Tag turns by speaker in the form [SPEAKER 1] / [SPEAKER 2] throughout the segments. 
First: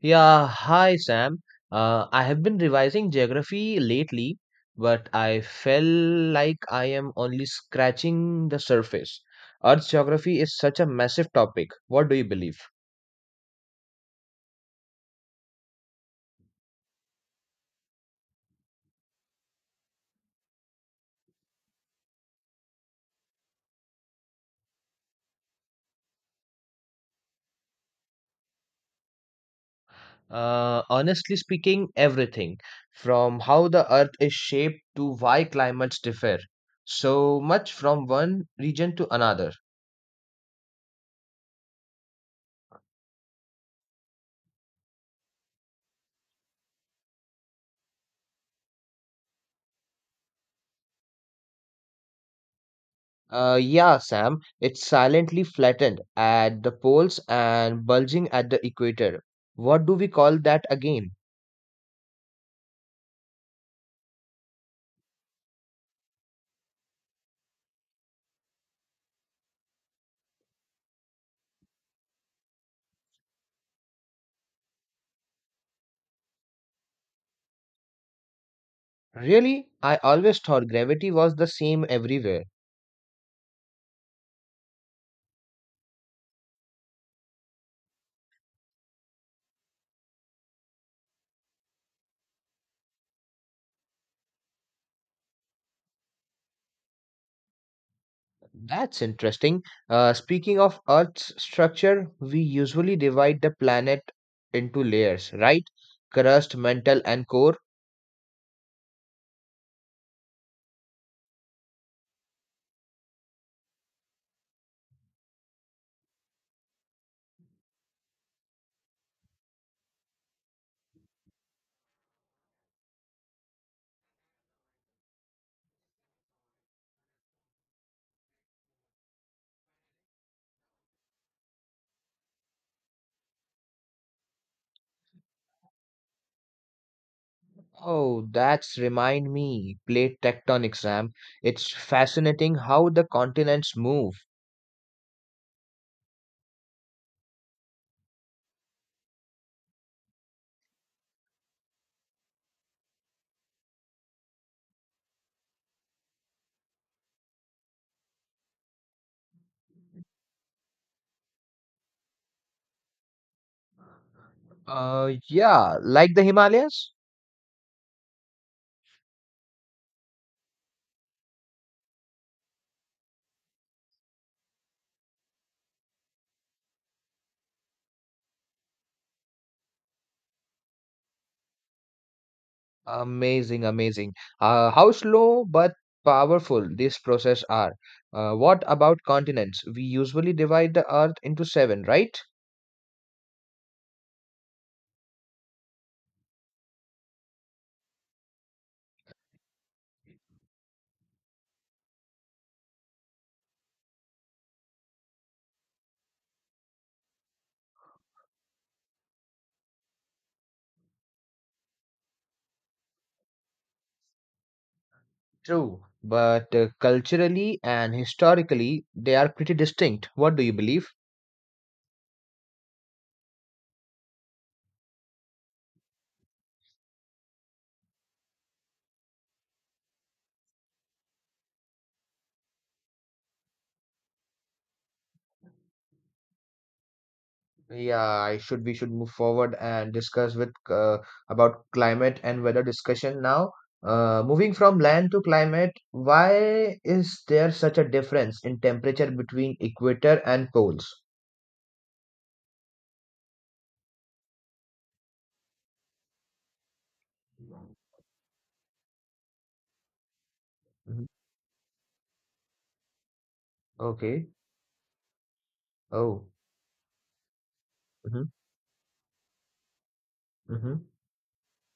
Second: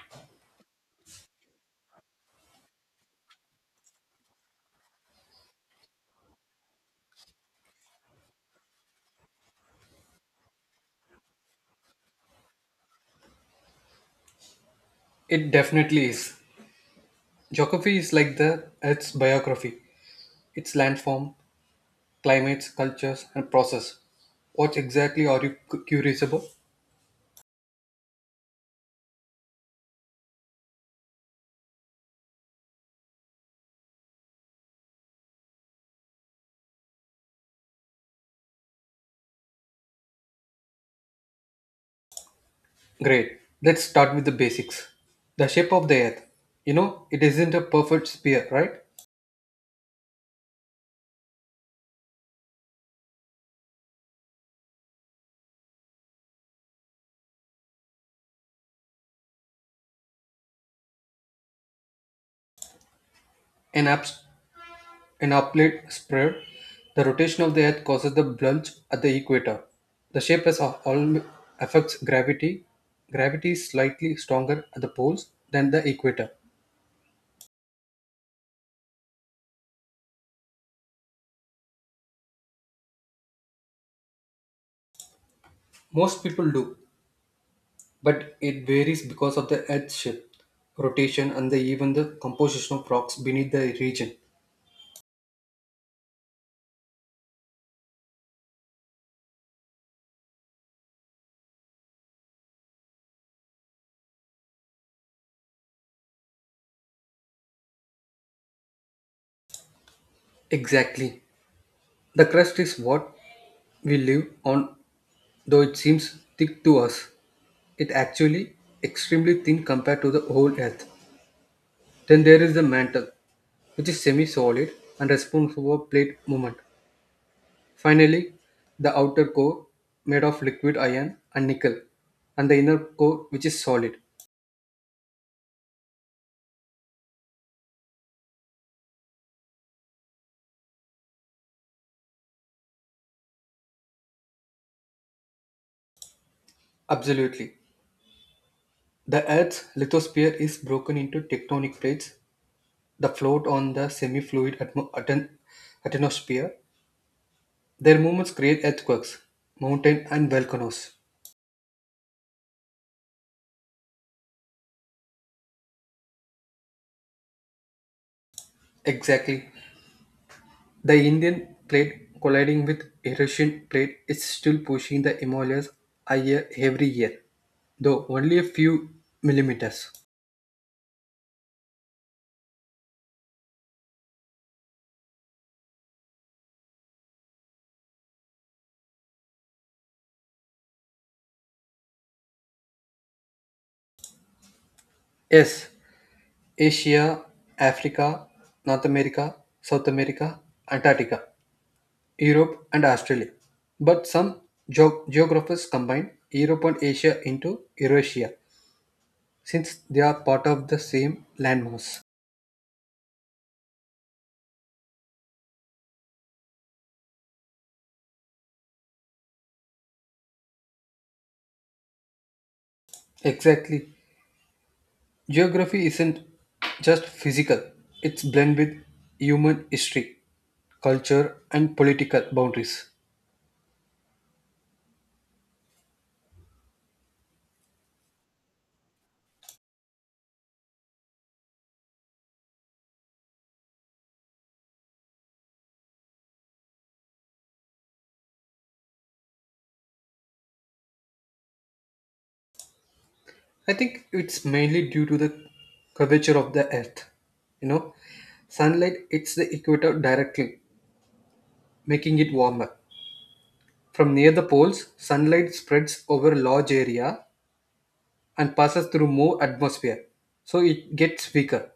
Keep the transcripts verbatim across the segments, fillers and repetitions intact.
[SPEAKER 1] Yeah, hi Sam. Uh, I have been revising geography lately, but I feel like I am only scratching the surface. Earth's geography is such a massive topic. What do you believe?
[SPEAKER 2] It definitely is. Geography is like the Earth's biography. It's landform, climates, cultures, and process. What exactly are you cu- curious about?
[SPEAKER 1] Uh, honestly speaking, everything from how the earth is shaped to why climates differ so much from one region to another.
[SPEAKER 2] Great. Let's start with the basics. The shape of the Earth. You know, it isn't a perfect sphere, right?
[SPEAKER 1] Uh, yeah, Sam, it's silently flattened at the poles and bulging at the equator. What do we call that again?
[SPEAKER 2] An abs- an oblate sphere. The rotation of the Earth causes the bulge at the equator. The shape is al- al- affects gravity. Gravity is slightly stronger at the poles than the equator.
[SPEAKER 1] Really? I always thought gravity was the same everywhere.
[SPEAKER 2] Most people do, but it varies because of the Earth's shape, rotation, and the, even the composition of rocks beneath the region.
[SPEAKER 1] That's interesting. Uh, speaking of Earth's structure, we usually divide the planet into layers, right? Crust, mantle, and core.
[SPEAKER 2] Exactly. The crust is what we live on, though it seems thick to us. It actually extremely thin compared to the whole Earth. Then there is the mantle, which is semi-solid and responsible for plate movement. Finally, the outer core made of liquid iron and nickel, and the inner core which is solid.
[SPEAKER 1] Oh, that's remind me, plate tectonics, Sam. It's fascinating how the continents move.
[SPEAKER 2] Absolutely. The Earth's lithosphere is broken into tectonic plates that float on the semi fluid atmo- aten- atmosphere. Their movements create earthquakes, mountain, and volcanoes.
[SPEAKER 1] Uh, yeah, like the Himalayas.
[SPEAKER 2] Exactly. The Indian plate colliding with Eurasian plate is still pushing the Himalayas higher every year, though only a few millimeters.
[SPEAKER 1] Amazing, amazing. Uh, how slow but powerful these processes are. Uh, what about continents? We usually divide the earth into seven, right?
[SPEAKER 2] Yes, Asia, Africa, North America, South America, Antarctica. Europe and Australia. But some geo- geographers combine Europe and Asia into Eurasia since they are part of the same landmass.
[SPEAKER 1] True. But uh, culturally and historically, they are pretty distinct. What do you believe?
[SPEAKER 2] Exactly. Geography isn't just physical, it's blend with human history, culture and political boundaries.
[SPEAKER 1] Yeah, I should we should move forward and discuss with uh, about climate and weather discussion now. Uh, moving from land to climate, why is there such a difference in temperature between equator and poles?
[SPEAKER 2] I think it's mainly due to the curvature of the earth. You know, sunlight hits the equator directly,
[SPEAKER 1] Mhm.
[SPEAKER 2] making it warmer. From
[SPEAKER 1] Okay.
[SPEAKER 2] near the poles, sunlight spreads
[SPEAKER 1] Oh.
[SPEAKER 2] over large area
[SPEAKER 1] Hmm.
[SPEAKER 2] and passes through more atmosphere, so
[SPEAKER 1] Hmm.
[SPEAKER 2] it gets weaker.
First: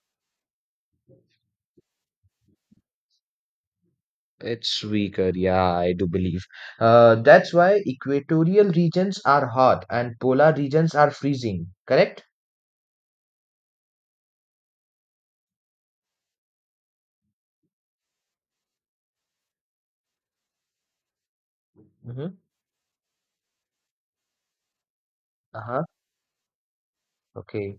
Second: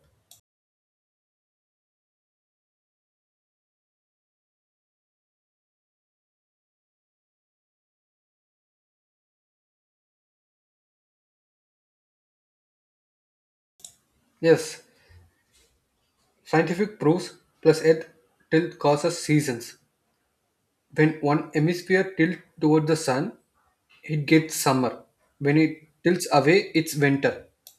[SPEAKER 1] It's weaker. Yeah, I do believe. Uh, that's why equatorial regions are hot and polar regions are freezing. Correct?
[SPEAKER 2] Yes, scientific proofs plus Earth tilt causes seasons. When one hemisphere
[SPEAKER 1] Mm-hmm.
[SPEAKER 2] tilts toward the sun, it gets summer. When it
[SPEAKER 1] Uh-huh.
[SPEAKER 2] tilts away, it's winter.
[SPEAKER 1] Okay.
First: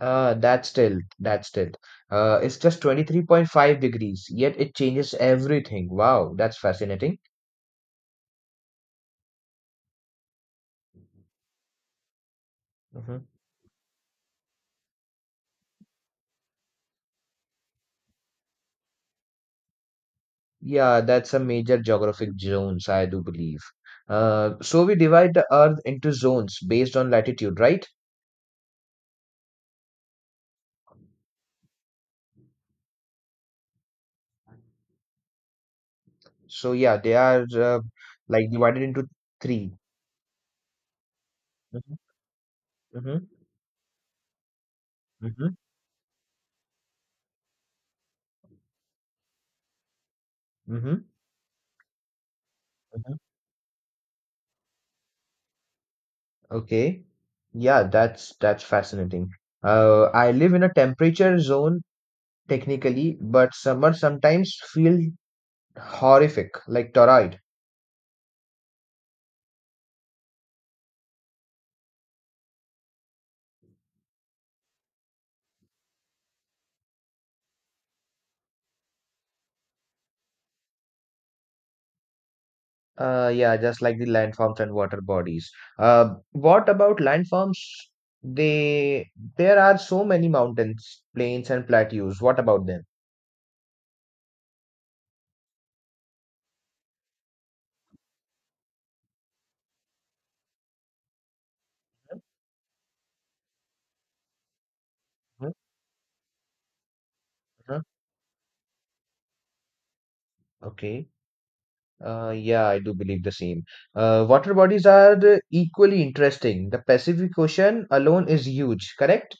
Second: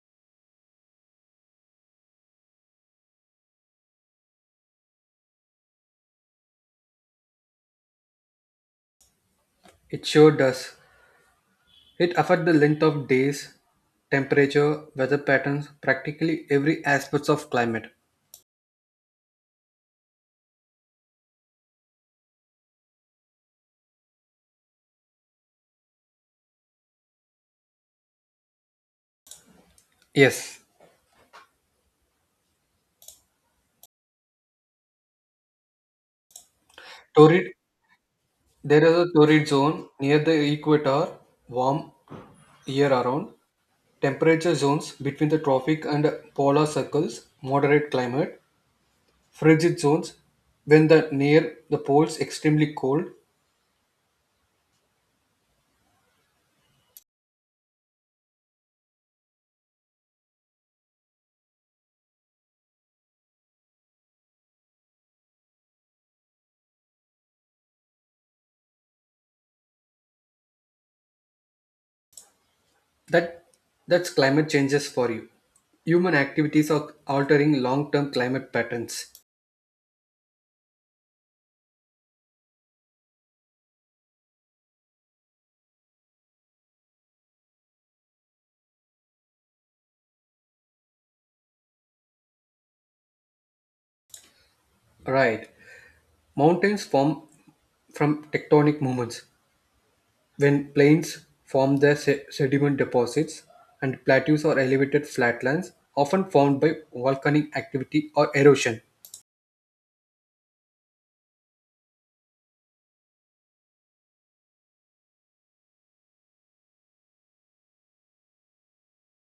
[SPEAKER 1] Uh, that's still, that's still. Uh, It's just twenty-three point five degrees, yet it changes everything. Wow, that's fascinating.
[SPEAKER 2] It sure does. It affects the length of
[SPEAKER 1] Hmm.
[SPEAKER 2] days, temperature, weather patterns, practically every aspect of climate.
[SPEAKER 1] Yeah, that's a major geographic zones, I do believe. Uh, so we divide the Earth into zones based on latitude, right?
[SPEAKER 2] Yes,
[SPEAKER 1] So yeah, they are
[SPEAKER 2] Torrid.
[SPEAKER 1] uh, like divided
[SPEAKER 2] There is
[SPEAKER 1] into
[SPEAKER 2] a torrid
[SPEAKER 1] three.
[SPEAKER 2] zone near the equator, warm
[SPEAKER 1] Mm-hmm. Mm-hmm.
[SPEAKER 2] year-round. Temperature zones between the tropic and polar circles, moderate climate. Frigid zones, when
[SPEAKER 1] Mm-hmm.
[SPEAKER 2] the near the poles, extremely cold.
[SPEAKER 1] Mm-hmm. Okay. Yeah, that's that's fascinating. Uh, I live in a temperature zone technically, but summer sometimes feel horrific, like torrid.
[SPEAKER 2] That that's climate changes for you. Human activities are altering long-term climate patterns.
[SPEAKER 1] Uh, yeah, just like the landforms and water bodies. Uh, what about landforms? They There are so many mountains, plains, and plateaus. What about them?
[SPEAKER 2] Right. Mountains form from tectonic movements. When plains form their se- sediment deposits and plateaus or elevated
[SPEAKER 1] Mhm,
[SPEAKER 2] flatlands, often formed by volcanic
[SPEAKER 1] mhm.
[SPEAKER 2] activity or erosion.
[SPEAKER 1] Okay. Uh, yeah, I do believe the same. Uh, water bodies are the equally interesting. The Pacific Ocean alone is huge, correct?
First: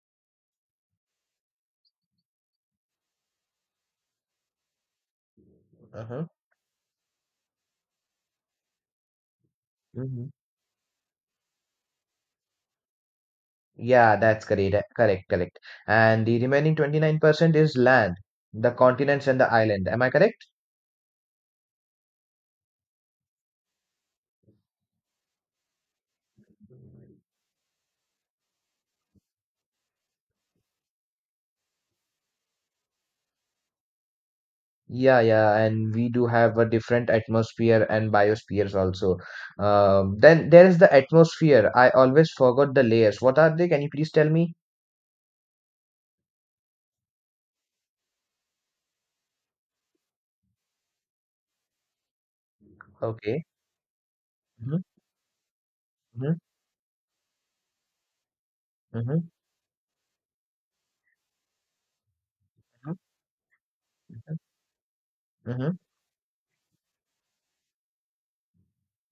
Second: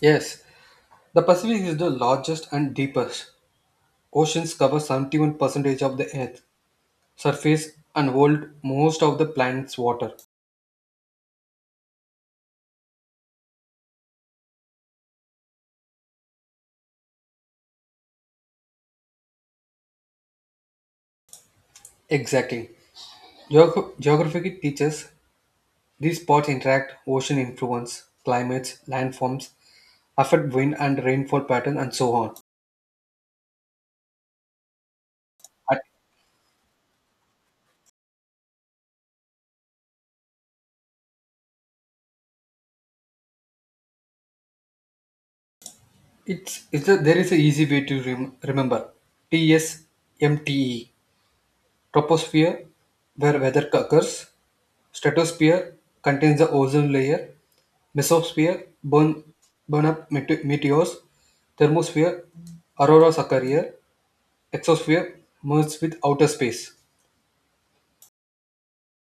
[SPEAKER 2] Yes, the Pacific is the largest and deepest. Oceans cover seventy-one percent of the
[SPEAKER 1] Uh-huh.
[SPEAKER 2] Earth's surface and hold most of the planet's water.
[SPEAKER 1] Yeah, that's correct. Correct, correct. And the remaining twenty-nine percent is land, the continents and the island. Am I correct?
[SPEAKER 2] Exactly. Geog- geography teaches these spots interact, ocean influence, climates, landforms, affect wind and rainfall patterns, and so on.
[SPEAKER 1] Yeah, yeah. And we do have a different atmosphere and biospheres also. Um, then there is the atmosphere. I always forgot the layers. What are they? Can you please tell me?
[SPEAKER 2] It's, it's a, there is an easy way to rem, remember. T S M T E, troposphere, where
[SPEAKER 1] Okay.
[SPEAKER 2] weather occurs.
[SPEAKER 1] Hmm.
[SPEAKER 2] Stratosphere
[SPEAKER 1] Hmm.
[SPEAKER 2] contains the ozone layer. Mesosphere, burn,
[SPEAKER 1] Hmm.
[SPEAKER 2] burn up mete- meteors. Thermosphere, auroras occur here. Exosphere,
[SPEAKER 1] Hmm.
[SPEAKER 2] merges with outer space.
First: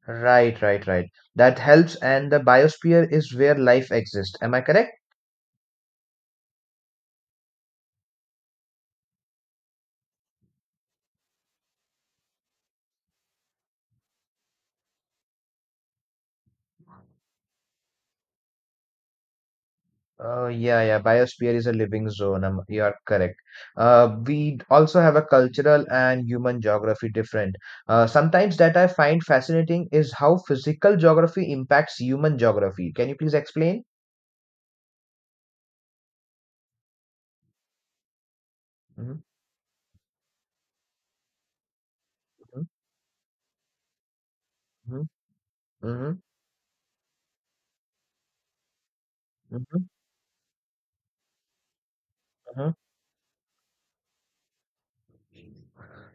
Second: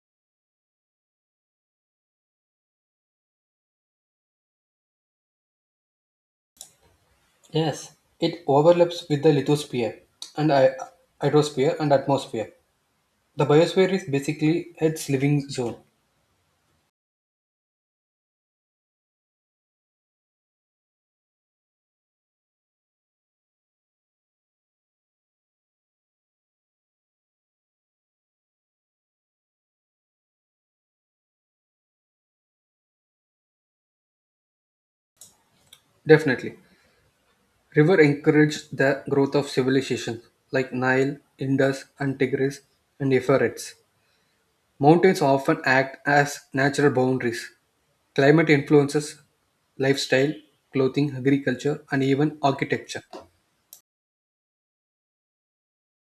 [SPEAKER 1] Right, right, right. That helps. And the biosphere is where life exists. Am I correct?
[SPEAKER 2] Yes, it overlaps with the lithosphere and hy- hydrosphere and atmosphere. The biosphere is basically its living zone.
[SPEAKER 1] Oh yeah, yeah. Biosphere is a living zone. Um, you are correct. Uh, we also have a cultural and human geography different. Uh, sometimes that I find fascinating is how physical geography impacts human geography. Can you please explain?
[SPEAKER 2] Definitely. River encouraged the
[SPEAKER 1] Mhm,
[SPEAKER 2] growth of civilizations like Nile, Indus, and Tigris
[SPEAKER 1] mhm,
[SPEAKER 2] and Euphrates. Mountains often act
[SPEAKER 1] mhm,
[SPEAKER 2] as natural boundaries. Climate influences
[SPEAKER 1] mhm, mhm,
[SPEAKER 2] lifestyle, clothing, agriculture, and even
[SPEAKER 1] mhm.
[SPEAKER 2] architecture.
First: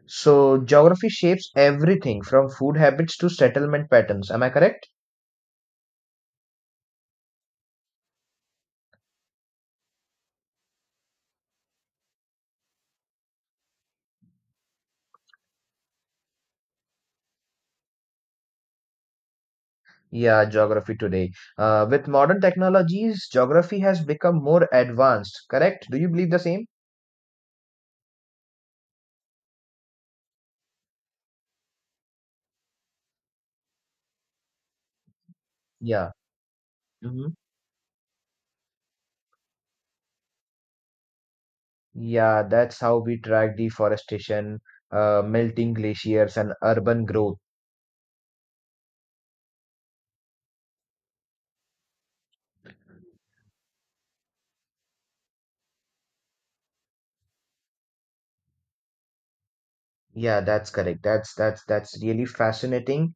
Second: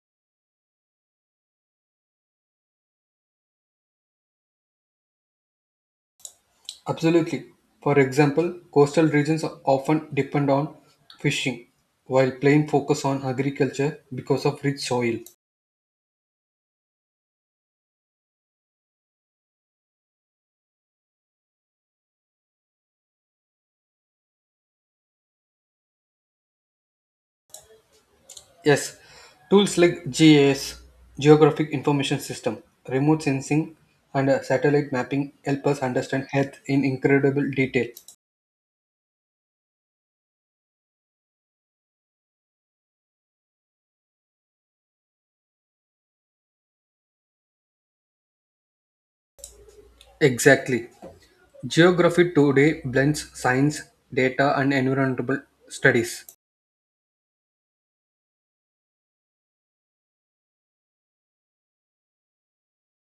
[SPEAKER 1] So geography shapes everything from food habits to settlement patterns. Am I correct?
[SPEAKER 2] Absolutely. For example, coastal regions are often depend on fishing, while plain focus on agriculture because of rich soil.
[SPEAKER 1] Yeah, geography today. Uh, with modern technologies, geography has become more advanced. Correct? Do you believe the same?
[SPEAKER 2] Yes, tools like G I S, Geographic Information System, remote sensing, and uh, satellite mapping help us
[SPEAKER 1] Yeah.
[SPEAKER 2] understand Earth in
[SPEAKER 1] Mm-hmm.
[SPEAKER 2] incredible detail.
[SPEAKER 1] Yeah, that's how we track deforestation, uh, melting glaciers, and urban growth.
[SPEAKER 2] Exactly. Geography today blends science, data, and environmental studies.
[SPEAKER 1] Yeah, that's correct. That's that's that's really fascinating.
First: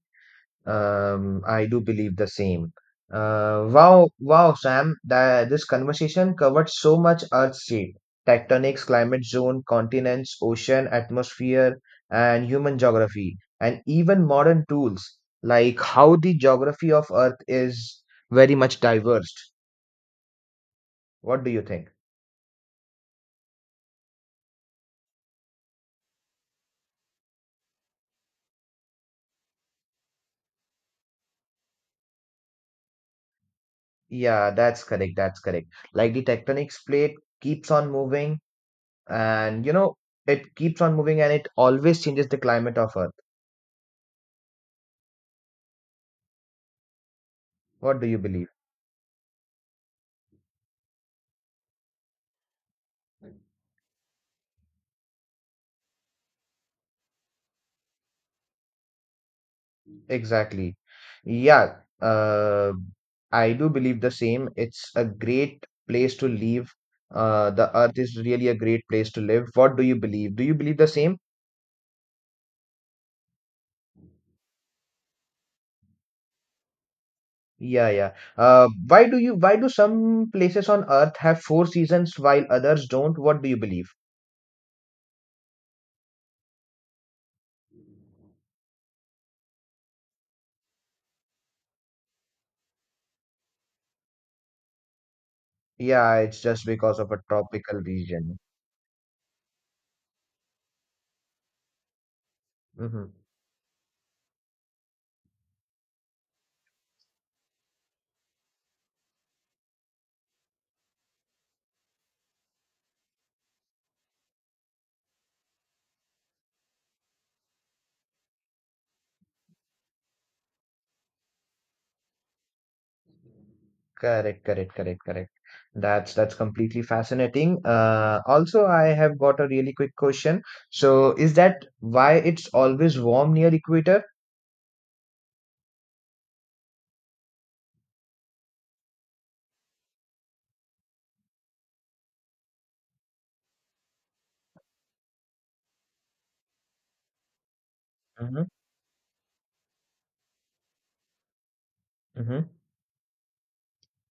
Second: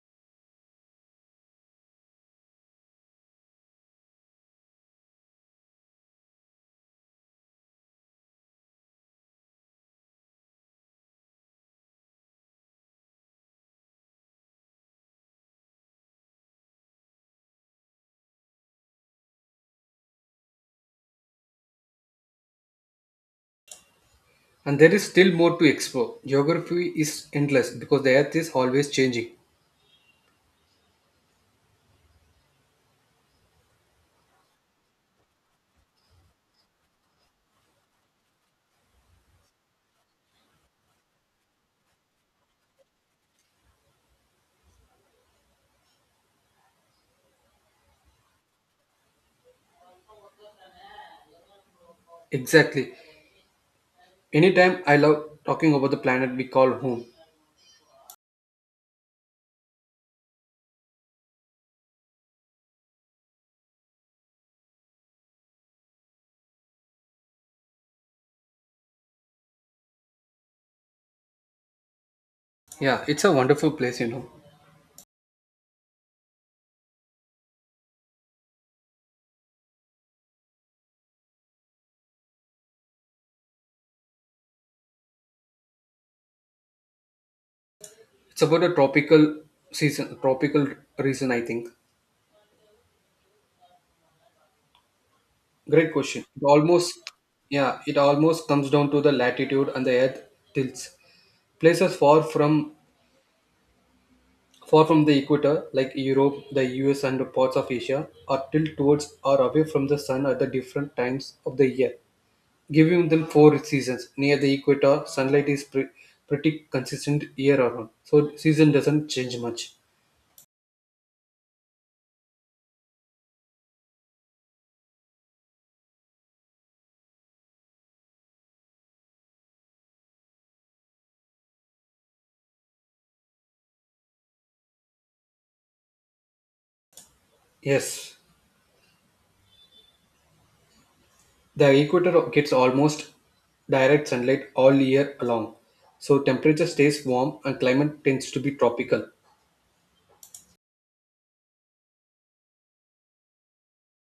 [SPEAKER 1] Um, I do believe the same. Uh, wow, wow, Sam, that this conversation covered so much earth shape, tectonics, climate zone, continents, ocean, atmosphere, and human geography, and even modern tools like how the geography of Earth is very much diverse. What do you think?
[SPEAKER 2] And there is still more to explore. Geography is endless because the Earth is always changing.
[SPEAKER 1] Yeah, that's correct. That's correct. Like the tectonics plate keeps on moving and you know, it keeps on moving and it always changes the climate of Earth. What do you believe?
[SPEAKER 2] Exactly. Anytime I love talking about the planet we call home.
[SPEAKER 1] Exactly. Yeah, uh, I do believe the same. It's a great place to live. Uh, the Earth is really a great place to live. What do you believe? Do you believe the same?
[SPEAKER 2] Yeah, it's a wonderful place, you know.
[SPEAKER 1] Yeah, yeah. Uh, why do you, why do some places on Earth have four seasons while others don't? What do you believe?
[SPEAKER 2] It's about a tropical season, tropical reason, I think. Great
[SPEAKER 1] Yeah,
[SPEAKER 2] question.
[SPEAKER 1] it's
[SPEAKER 2] It
[SPEAKER 1] just because
[SPEAKER 2] almost,
[SPEAKER 1] of a tropical
[SPEAKER 2] yeah, it
[SPEAKER 1] region.
[SPEAKER 2] almost comes down to the latitude and the Earth tilts. Places far from
[SPEAKER 1] Hmm.
[SPEAKER 2] far from the equator, like Europe, the U S, and parts of Asia, are tilted towards or away from the sun at the different times of the year, giving them four seasons. Near the equator, sunlight is pre- pretty consistent year around, so season doesn't change much.
[SPEAKER 1] Correct, correct, correct, correct. That's that's completely fascinating. Uh, also, I have got a really quick question. So, is that why it's always warm near equator?
[SPEAKER 2] Yes. The equator gets almost direct sunlight all year long, so temperature stays warm and climate tends to
[SPEAKER 1] Hmm.
[SPEAKER 2] be tropical.
[SPEAKER 1] Hmm.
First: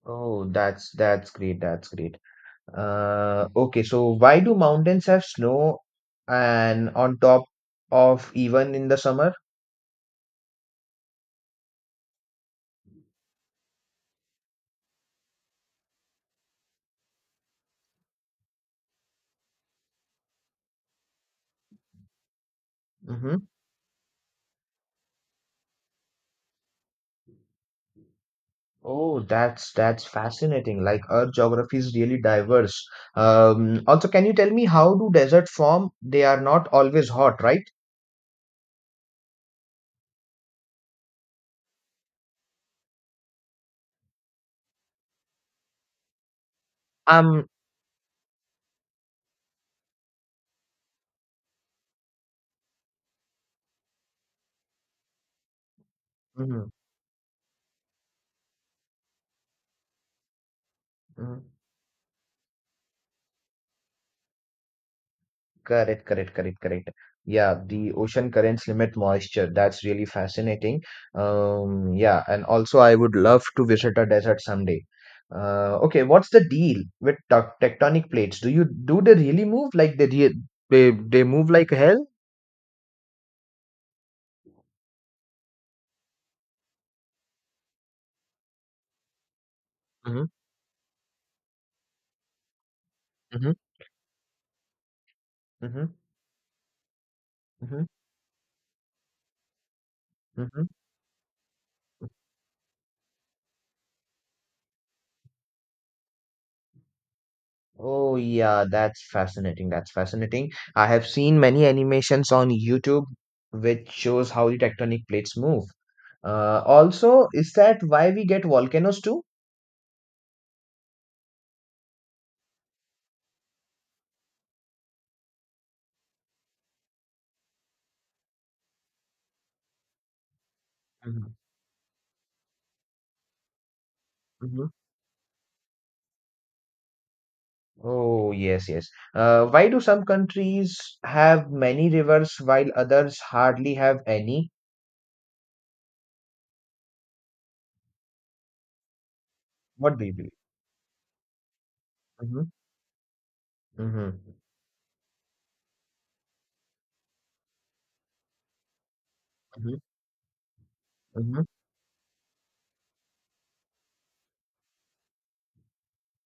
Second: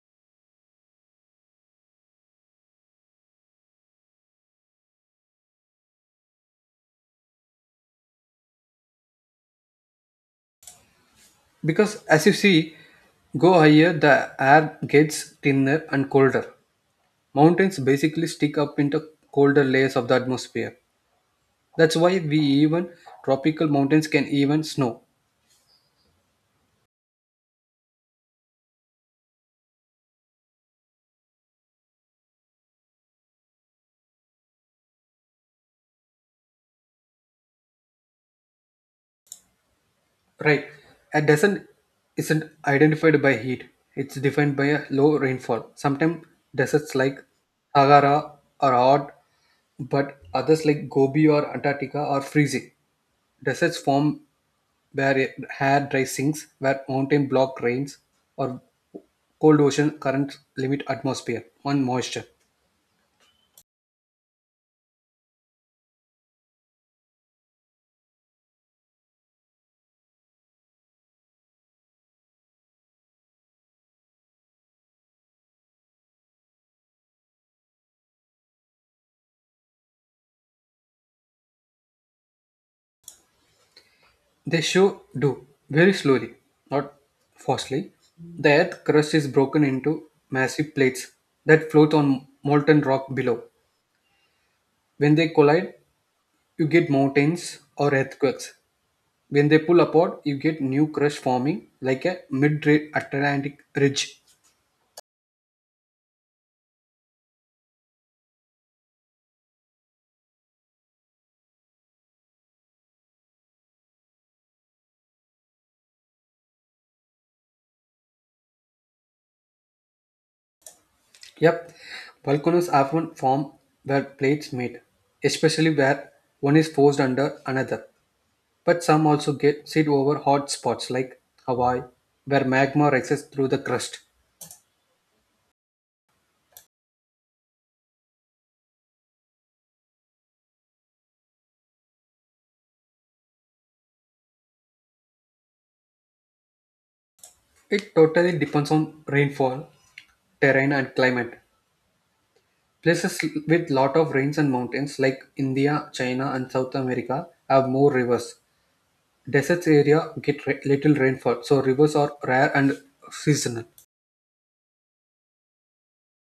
[SPEAKER 1] Oh, that's that's great. That's great. Uh, okay, so why do mountains have snow and on top of even in the summer?
[SPEAKER 2] Because as you see, go higher, the air gets thinner and colder. Mountains basically stick up into colder layers of the atmosphere. That's why we even
[SPEAKER 1] Mm-hmm.
[SPEAKER 2] tropical mountains can even snow.
[SPEAKER 1] Oh, that's that's fascinating. Like Earth geography is really diverse. Um, also, can you tell me how do desert form? They are not always hot, right?
[SPEAKER 2] Right. A descent isn't identified by heat. It's defined by a low rainfall. Sometimes deserts like
[SPEAKER 1] Um,
[SPEAKER 2] Sahara are hot, but others like Gobi or Antarctica are freezing. Deserts form where air dry sinks,
[SPEAKER 1] mhm,
[SPEAKER 2] where mountain block rains, or cold ocean currents limit atmosphere
[SPEAKER 1] mhm.
[SPEAKER 2] and moisture.
[SPEAKER 1] Correct, correct, correct, correct. Yeah, the ocean currents limit moisture. That's really fascinating. Um, yeah, and also I would love to visit a desert someday. Uh, okay, what's the deal with tec- tectonic plates? Do you do they really move? Like they re- they they move like hell?
[SPEAKER 2] They show do very slowly, not fastly. The earth crust is broken into
[SPEAKER 1] Mm-hmm,
[SPEAKER 2] massive plates that float on molten rock below.
[SPEAKER 1] mm-hmm,
[SPEAKER 2] When they collide,
[SPEAKER 1] mm-hmm,
[SPEAKER 2] you get mountains
[SPEAKER 1] mm-hmm.
[SPEAKER 2] or earthquakes. When they pull apart, you get new crust forming like a mid-Atlantic ridge.
[SPEAKER 1] Oh, yeah, that's fascinating. That's fascinating. I have seen many animations on YouTube which shows how the tectonic plates move. Uh, also, is that why we get volcanoes too?
[SPEAKER 2] Yep, volcanoes often form where plates meet, especially where one is forced under another. But some also get sit over hot spots like
[SPEAKER 1] Mhm,
[SPEAKER 2] Hawaii, where magma rises through the crust.
[SPEAKER 1] mhm. Oh, yes, yes. Uh, why do some countries have many rivers while others hardly have any?
[SPEAKER 2] It totally depends on rainfall,
[SPEAKER 1] What do you believe?
[SPEAKER 2] terrain, and climate.
[SPEAKER 1] Mm-hmm.
[SPEAKER 2] Places with lot of
[SPEAKER 1] Mm-hmm.
[SPEAKER 2] rains and mountains like India, China, and South America have more rivers. Deserts area get ra- little
[SPEAKER 1] Mm-hmm.
[SPEAKER 2] rainfall, so rivers are rare and seasonal.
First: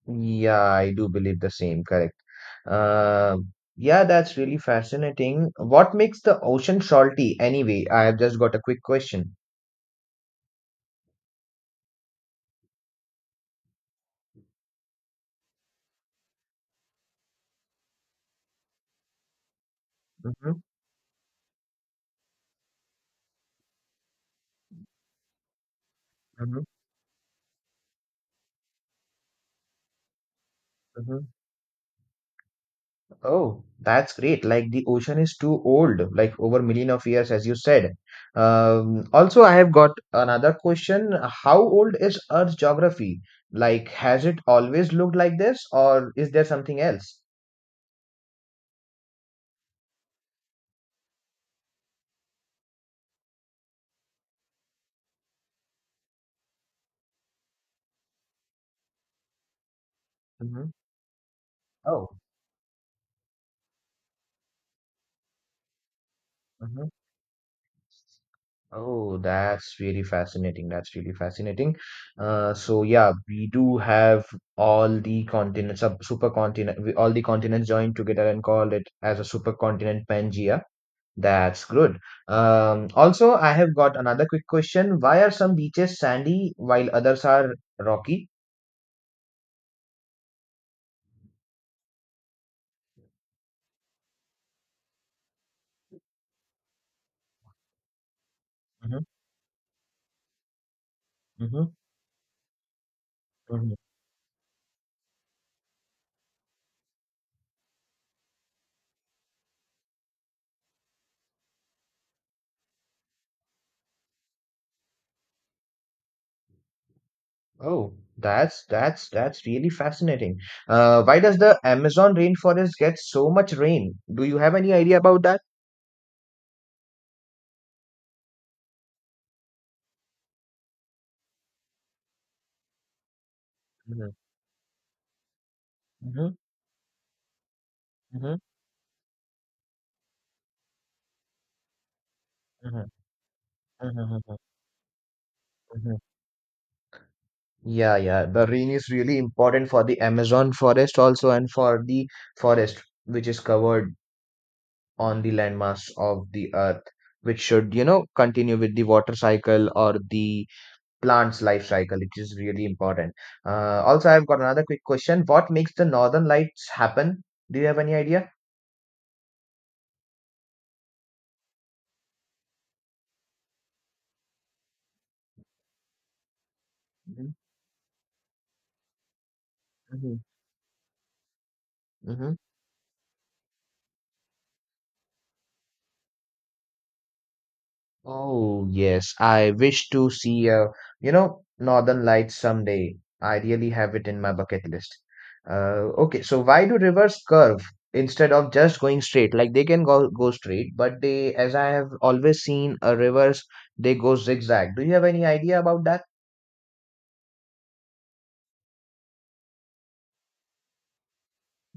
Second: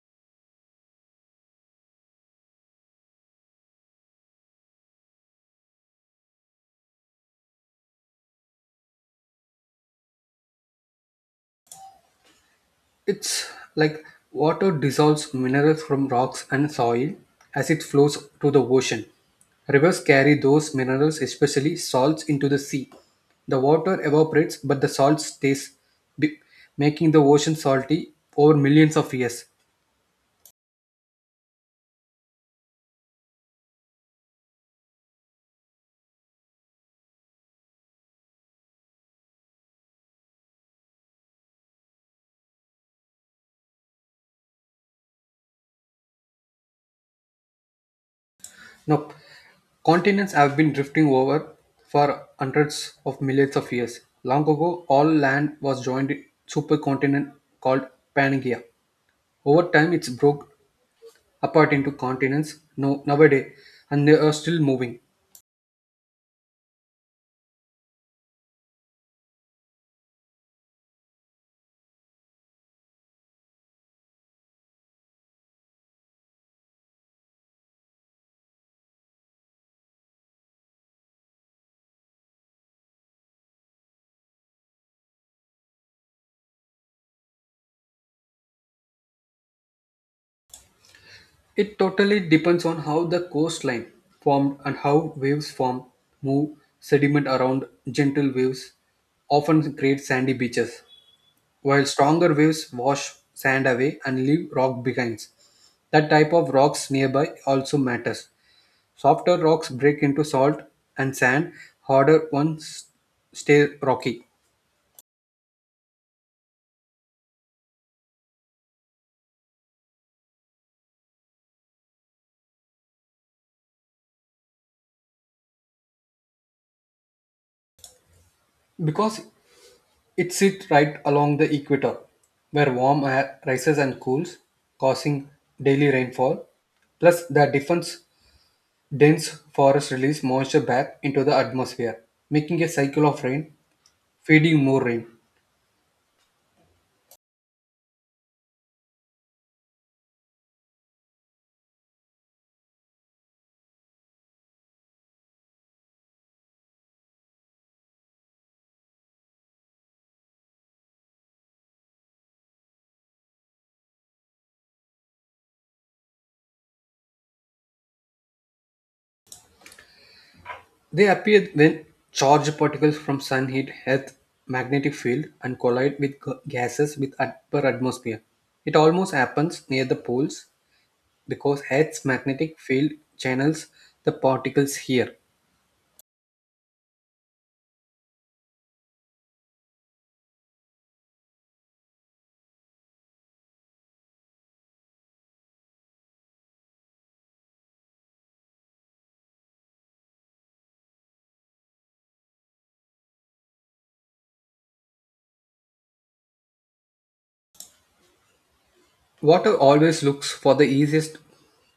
[SPEAKER 1] Yeah, I do believe the same. Correct. Uh, yeah, that's really fascinating. What makes the ocean salty anyway? I have just got a quick question.
[SPEAKER 2] It's like water dissolves minerals from rocks and soil as it flows to the ocean. Rivers carry
[SPEAKER 1] Mm-hmm,
[SPEAKER 2] those minerals, especially salts, into the sea. The water evaporates, but the salt stays, be-
[SPEAKER 1] mm-hmm,
[SPEAKER 2] making the ocean salty over millions of years.
[SPEAKER 1] mm-hmm. Oh, that's great. Like the ocean is too old, like over million of years, as you said. Um, also, I have got another question. How old is Earth's geography? Like, has it always looked like this, or is there something else?
[SPEAKER 2] Now, continents have been drifting over for hundreds of millions of years. Long ago, all land was joined in supercontinent called Pangaea. Over time, it's broke
[SPEAKER 1] Mm-hmm.
[SPEAKER 2] apart into
[SPEAKER 1] Oh.
[SPEAKER 2] continents no, nowadays, and they are still moving.
[SPEAKER 1] Mm-hmm. Oh, that's really fascinating. That's really fascinating. Uh, so yeah, we do have all the continents, sub supercontinent, we- all the continents joined together and called it as a supercontinent Pangea. That's good. Um, also, I have got another quick question. Why are some beaches sandy while others are rocky?
[SPEAKER 2] It totally depends on how the coastline formed and how waves form, move sediment around gentle waves,
[SPEAKER 1] Mm-hmm,
[SPEAKER 2] often create sandy beaches,
[SPEAKER 1] mm-hmm,
[SPEAKER 2] while stronger waves wash sand
[SPEAKER 1] mm-hmm.
[SPEAKER 2] away and leave rock behind. That type of rocks nearby also matters. Softer rocks break into salt and sand, harder ones stay rocky.
[SPEAKER 1] Oh, that's that's that's really fascinating. Uh, why does the Amazon rainforest get so much rain? Do you have any idea about that?
[SPEAKER 2] Because it sits right along the equator, where warm air rises and cools, causing daily
[SPEAKER 1] Mhm.
[SPEAKER 2] rainfall. Plus, the difference
[SPEAKER 1] Mhm,
[SPEAKER 2] dense forests release moisture back into the atmosphere, making a
[SPEAKER 1] mhm,
[SPEAKER 2] cycle of rain,
[SPEAKER 1] mhm, mhm,
[SPEAKER 2] feeding more rain.
[SPEAKER 1] mhm. Yeah, yeah. The rain is really important for the Amazon forest also and for the forest which is covered on the landmass of the earth, which should, you know, continue with the water cycle or the plant's life cycle, which is really important. Uh, also, I've got another quick question. What makes the northern lights happen? Do you have any idea?
[SPEAKER 2] They appear when charged particles from sun heat Earth's magnetic field and collide with g- gases with
[SPEAKER 1] Mm-hmm.
[SPEAKER 2] upper atmosphere. It almost happens near the poles because Earth's
[SPEAKER 1] Mm-hmm.
[SPEAKER 2] magnetic field channels the particles here.
[SPEAKER 1] Oh, yes, I wish to see a, you know, Northern Lights someday. I really have it in my bucket list. Uh, okay, so why do rivers curve instead of just going straight? Like they can go go straight, but they, as I have always seen, a rivers they go zigzag. Do you have any idea about that?
[SPEAKER 2] Water always looks for the easiest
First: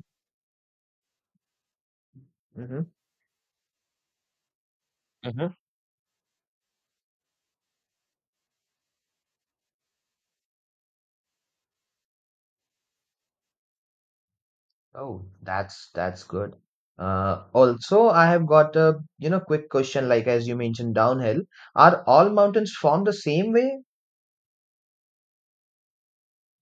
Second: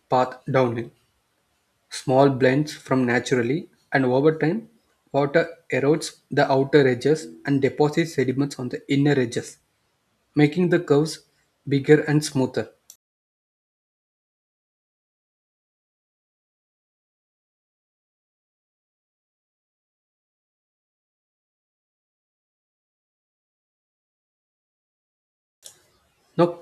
[SPEAKER 2] path downhill. Small blends
[SPEAKER 1] Mm-hmm.
[SPEAKER 2] from naturally, and over time, water
[SPEAKER 1] Hmm.
[SPEAKER 2] erodes the outer edges and deposits sediments on the inner edges, making the curves bigger and smoother.
[SPEAKER 1] Oh, that's that's good. Uh, also, I have got a, you know, quick question. Like as you mentioned, downhill, are all mountains formed the same way?
[SPEAKER 2] Now,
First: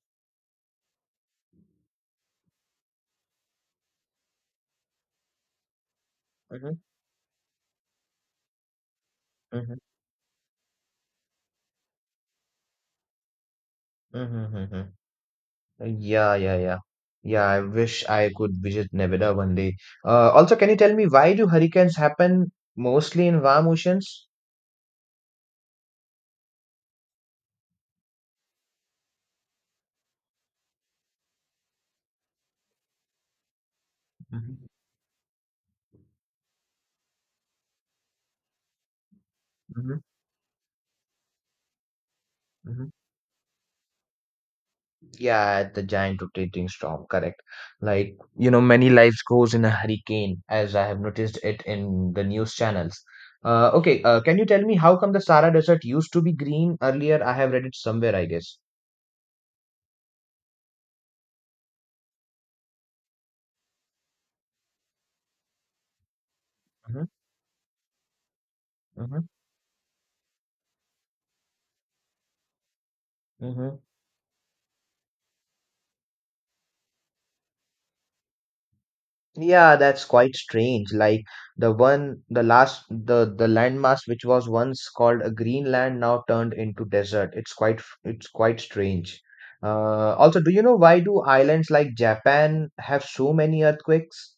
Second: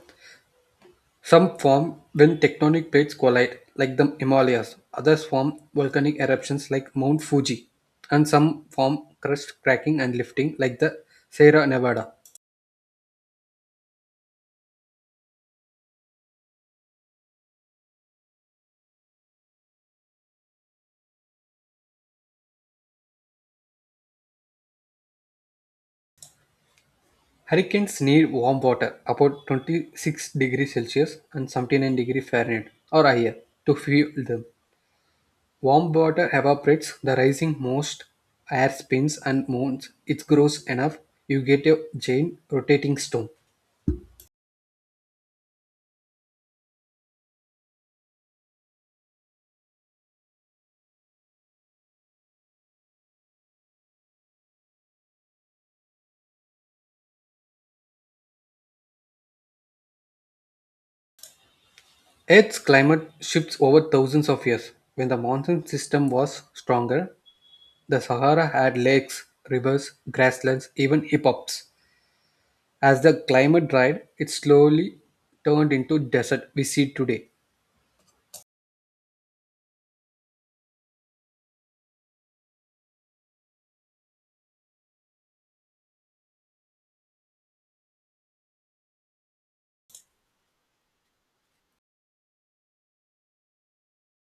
[SPEAKER 2] some form when tectonic plates collide, like the Himalayas, others form volcanic eruptions
[SPEAKER 1] Mm-hmm.
[SPEAKER 2] like Mount Fuji, and some form crust cracking and lifting, like the Sierra Nevada.
[SPEAKER 1] Mm-hmm. Mm-hmm. Yeah, yeah, yeah. Yeah, I wish I could visit Nevada one day. Uh, also, can you tell me why do hurricanes happen mostly in warm oceans?
[SPEAKER 2] Hurricanes need warm water about twenty-six degrees Celsius and seventy-nine degrees Fahrenheit or higher to fuel them.
[SPEAKER 1] Mm-hmm.
[SPEAKER 2] Warm water evaporates, the rising most air spins and moves.
[SPEAKER 1] Mm-hmm.
[SPEAKER 2] It grows enough, you get a giant
[SPEAKER 1] Mm-hmm.
[SPEAKER 2] rotating storm.
[SPEAKER 1] Yeah, the giant rotating storm, correct. Like, you know, many lives goes in a hurricane, as I have noticed it in the news channels. Uh, okay, uh, can you tell me how come the Sahara Desert used to be green earlier? I have read it somewhere, I guess.
[SPEAKER 2] Earth's climate shifts over thousands of years. When the monsoon system was
[SPEAKER 1] Mm-hmm.
[SPEAKER 2] stronger, the Sahara had lakes,
[SPEAKER 1] Mm-hmm.
[SPEAKER 2] rivers, grasslands, even hip-hops. As the climate
[SPEAKER 1] Mm-hmm.
[SPEAKER 2] dried, it slowly turned into desert we see today.
[SPEAKER 1] Yeah, that's quite strange. Like the one, the last, the the landmass which was once called a Greenland now turned into desert. It's quite, f- it's quite strange. Uh, also, do you know why do islands like Japan have so many earthquakes?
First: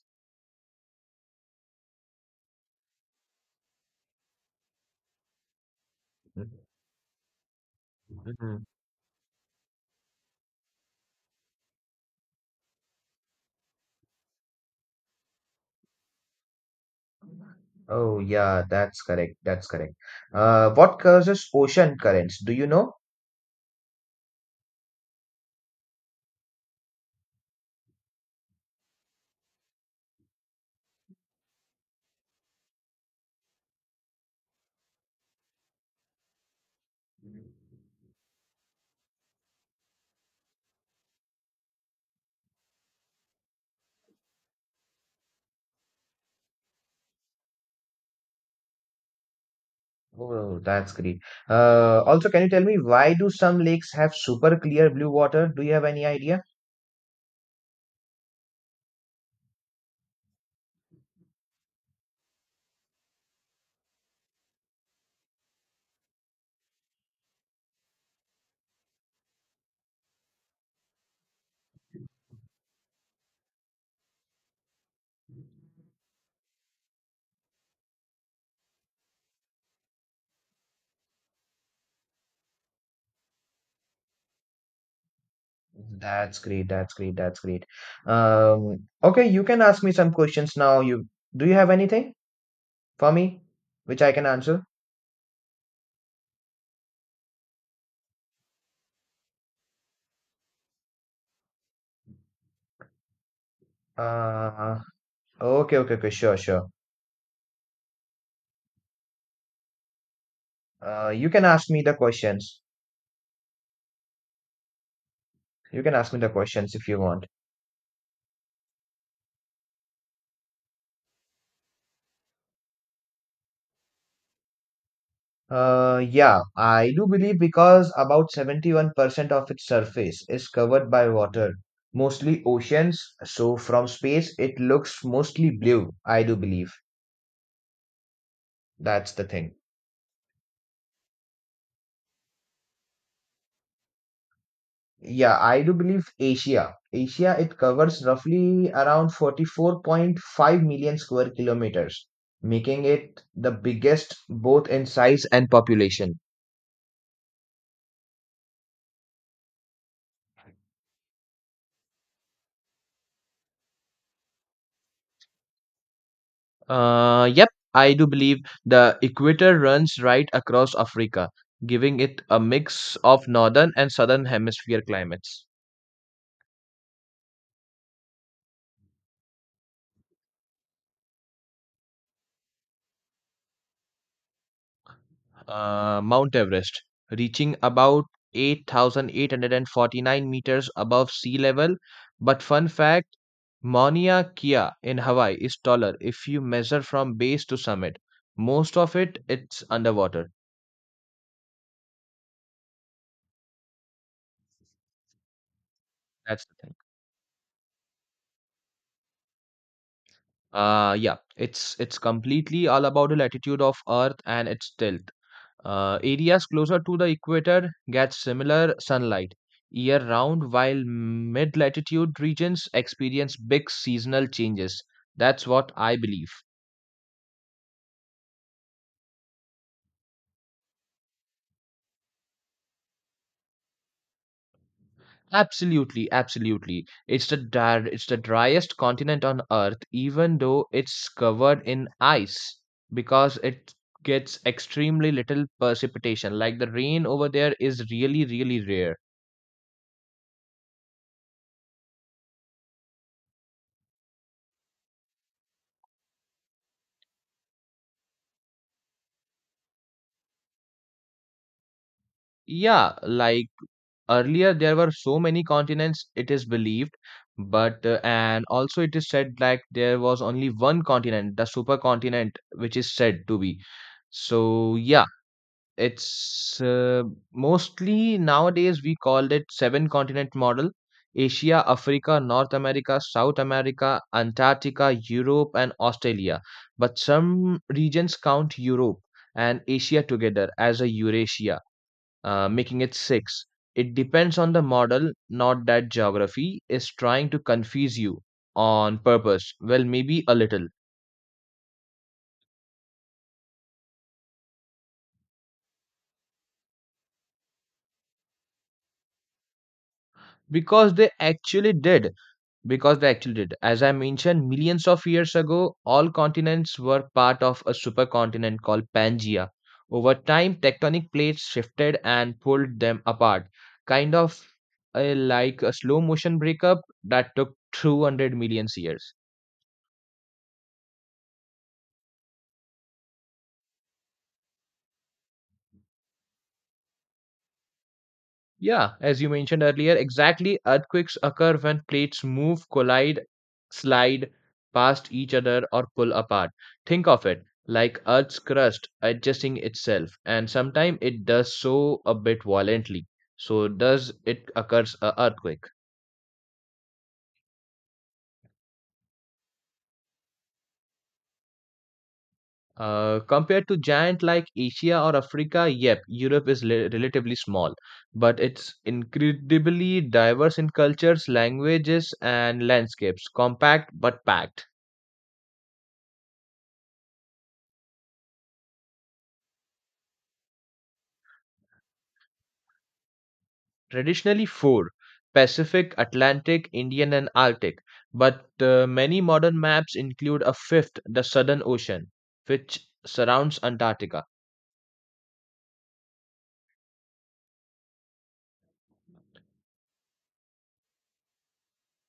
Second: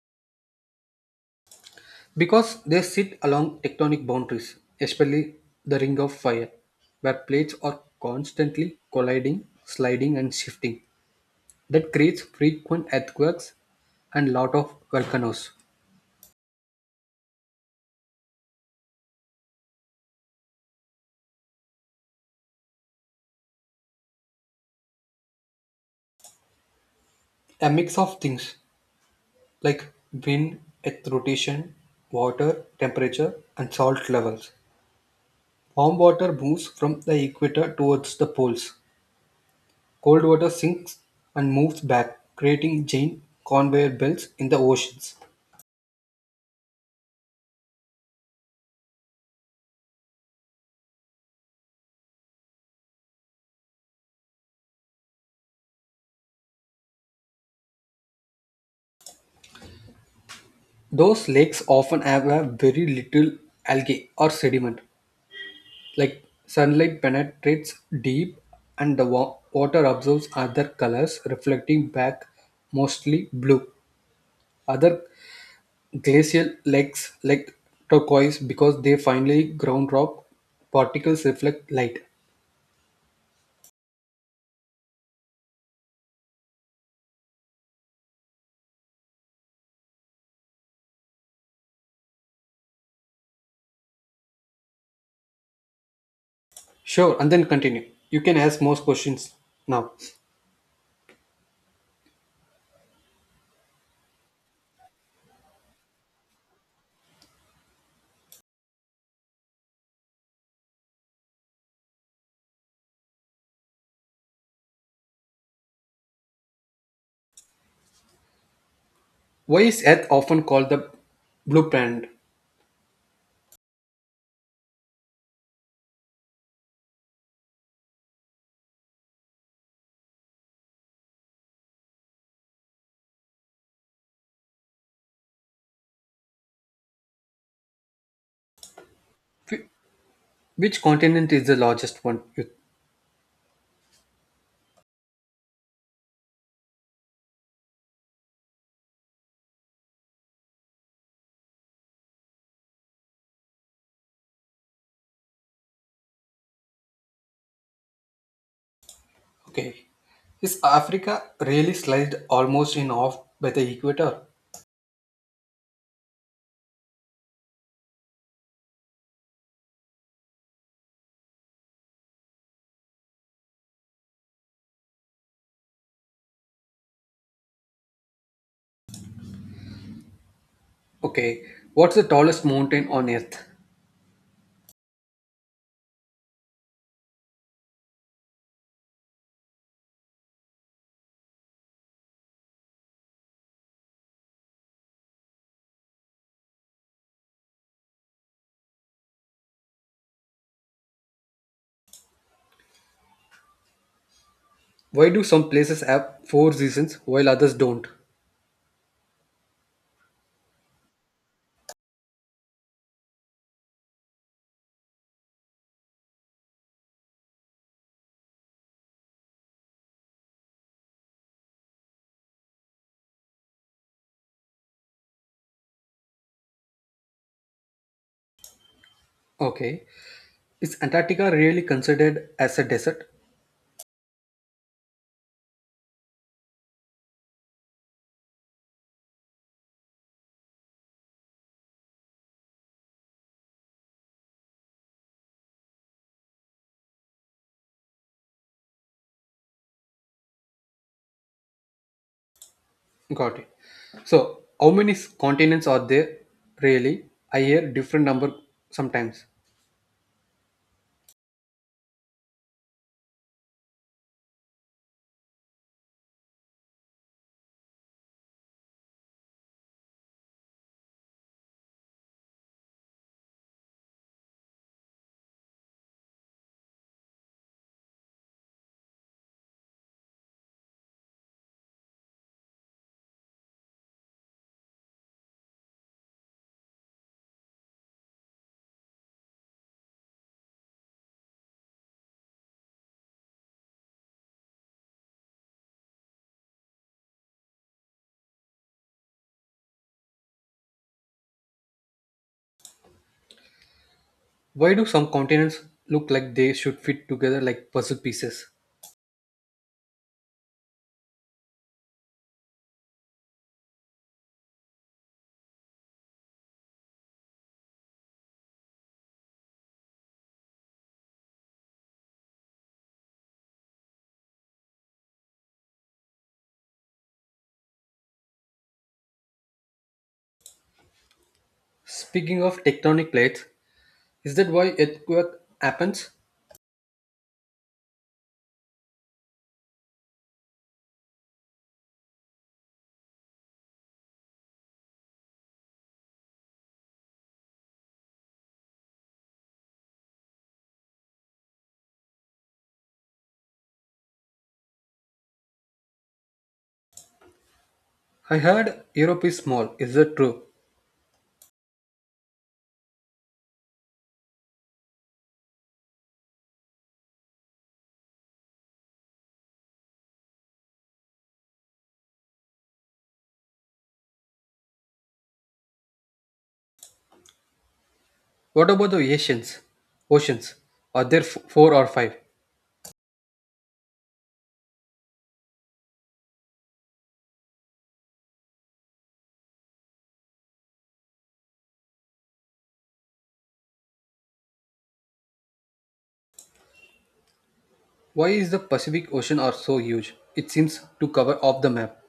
[SPEAKER 2] Because they sit along tectonic boundaries, especially the Ring of Fire,
[SPEAKER 1] Mhm.
[SPEAKER 2] where plates are
[SPEAKER 1] Mhm.
[SPEAKER 2] constantly colliding, sliding, and shifting. That creates frequent earthquakes and lot of volcanoes.
[SPEAKER 1] Oh, yeah, that's correct. That's correct. Uh, what causes ocean currents? Do you know?
[SPEAKER 2] A mix of things like wind, earth rotation, water, temperature, and salt levels. Warm water moves from the equator towards the poles. Cold water sinks and moves back, creating giant conveyor belts in the oceans.
[SPEAKER 1] Oh, that's great. Uh, also, can you tell me why do some lakes have super clear blue water? Do you have any idea?
[SPEAKER 2] Those lakes often have a very little algae or sediment, like sunlight penetrates deep and the wa- water absorbs other colors, reflecting back mostly blue. Other glacial lakes, like turquoise, because they finally ground rock particles reflect light.
[SPEAKER 1] That's great. That's great. That's great. Um, okay, you can ask me some questions now. You Do you have anything for me which I can answer?
[SPEAKER 2] Sure, and then continue. You can ask most questions now.
[SPEAKER 1] Uh, okay, okay, okay. Sure, sure. Uh, you can ask me the questions. You can ask me the questions if you want.
[SPEAKER 2] Why is Earth often called the blue planet?
[SPEAKER 1] Uh, yeah, I do believe because about seventy-one percent of its surface is covered by water, mostly oceans. So from space, it looks mostly blue. I do believe that's the thing.
[SPEAKER 2] Wh- Which continent is the largest one? You-
[SPEAKER 1] Yeah, I do believe Asia. Asia, it covers roughly around forty-four point five million square kilometers, making it the biggest both in size and population.
[SPEAKER 2] Okay, is Africa really sliced almost in half by the equator?
[SPEAKER 1] Uh, yep, I do believe the equator runs right across Africa, giving it a mix of northern and southern hemisphere climates.
[SPEAKER 2] Okay, what's the tallest mountain on Earth?
[SPEAKER 1] uh, Mount Everest, reaching about eight thousand eight hundred forty-nine meters above sea level. But fun fact, Mauna Kea in Hawaii is taller if you measure from base to summit. Most of it, it's underwater.
[SPEAKER 2] Why do some places have
[SPEAKER 1] That's
[SPEAKER 2] four
[SPEAKER 1] the thing.
[SPEAKER 2] seasons while others don't?
[SPEAKER 1] Uh, yeah, it's it's completely all about the latitude of Earth and its tilt. Uh, areas closer to the equator get similar sunlight year round, while mid latitude regions experience big seasonal changes. That's what I believe.
[SPEAKER 2] Okay, is Antarctica really considered as a desert?
[SPEAKER 1] Absolutely, absolutely. It's the dry, it's the driest continent on Earth, even though it's covered in ice, because it gets extremely little precipitation. Like the rain over there is really, really rare.
[SPEAKER 2] Got it. So, how many s- continents are there really? I hear different number sometimes.
[SPEAKER 1] Yeah, like earlier there were so many continents it is believed, but uh, and also it is said like there was only one continent, the supercontinent which is said to be, so yeah it's uh, mostly nowadays we called it seven continent model: asia, africa, north america, south america, antarctica, europe, and australia, but some regions count europe and asia together as a eurasia, uh, making it six. It depends on the model, not that geography is trying to confuse you on purpose. Well, maybe a little.
[SPEAKER 2] Why do some continents look like they should fit together like puzzle pieces?
[SPEAKER 1] Because they actually did. Because they actually did. As I mentioned, millions of years ago, all continents were part of a supercontinent called Pangaea. Over time, tectonic plates shifted and pulled them apart, kind of uh, like a slow motion breakup that took two hundred million years.
[SPEAKER 2] Speaking of tectonic plates, is that why earthquake happens?
[SPEAKER 1] Yeah, as you mentioned earlier, exactly earthquakes occur when plates move, collide, slide past each other, or pull apart. Think of it like Earth's crust adjusting itself, and sometimes it does so a bit violently. So does it occurs a earthquake.
[SPEAKER 2] I heard Europe is small. Is that true?
[SPEAKER 1] Uh, compared to giant like Asia or Africa, yep, Europe is le- relatively small, but it's incredibly diverse in cultures, languages, and landscapes, compact but packed.
[SPEAKER 2] What about the Asians? Oceans? Are there f- four or five?
[SPEAKER 1] Traditionally four: Pacific, Atlantic, Indian, and Arctic, but uh, many modern maps include a fifth, the Southern Ocean, which surrounds Antarctica.
[SPEAKER 2] Why is the Pacific Ocean are so huge? It seems to cover off the map.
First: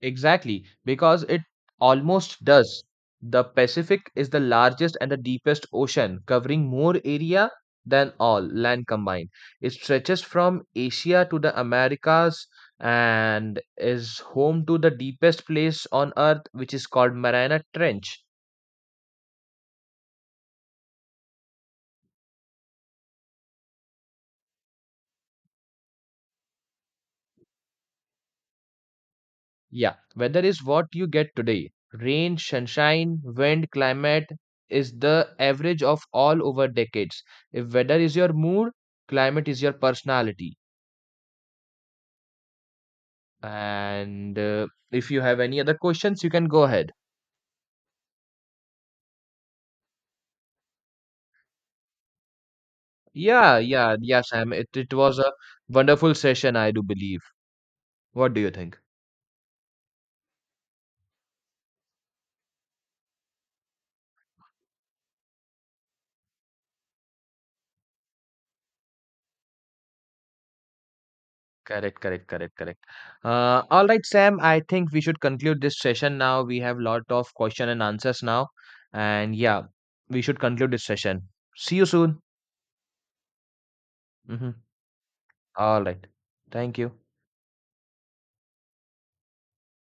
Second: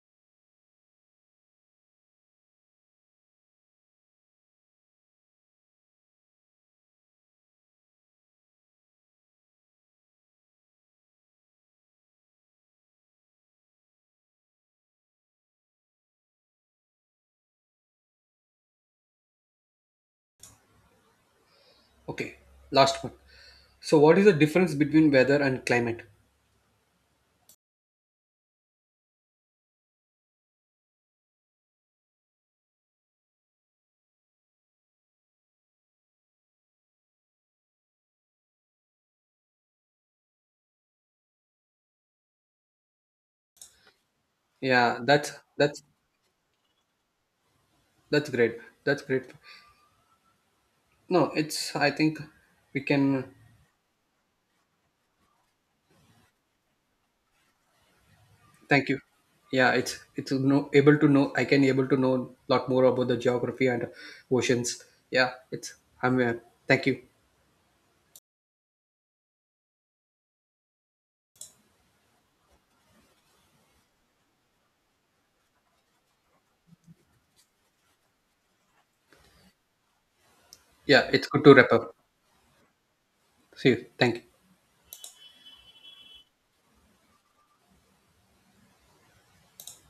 [SPEAKER 1] Exactly, because it almost does. The Pacific is the largest and the deepest ocean, covering more area than all land combined. It stretches from Asia to the Americas and is home to the deepest place on earth, which is called Mariana Trench.
[SPEAKER 2] Okay, last one. So what is the difference between weather and climate?
[SPEAKER 1] Yeah, weather is what you get today. Rain, sunshine, wind, climate is the average of all over decades. If weather is your mood, climate is your personality. And uh,
[SPEAKER 2] Yeah,
[SPEAKER 1] if you
[SPEAKER 2] that's
[SPEAKER 1] have any other
[SPEAKER 2] that's
[SPEAKER 1] questions, you can go ahead.
[SPEAKER 2] that's great. That's great. No, it's I think we can,
[SPEAKER 1] Yeah, yeah, yeah, Sam. It, it was a wonderful session, I do believe. What do you think?
[SPEAKER 2] thank you. Yeah, it's it's no able to know, I can able to know lot more about the geography and oceans. Yeah, it's I'm uh, thank you.
[SPEAKER 1] Correct, correct, correct, correct. Uh, all right, Sam, I think we should conclude this session now. We have lot of question and answers now. And yeah, we should conclude this
[SPEAKER 2] Yeah, it's
[SPEAKER 1] session.
[SPEAKER 2] good to wrap
[SPEAKER 1] See you
[SPEAKER 2] up.
[SPEAKER 1] soon.
[SPEAKER 2] See you. Thank you.
[SPEAKER 1] Mhm. All right. Thank you.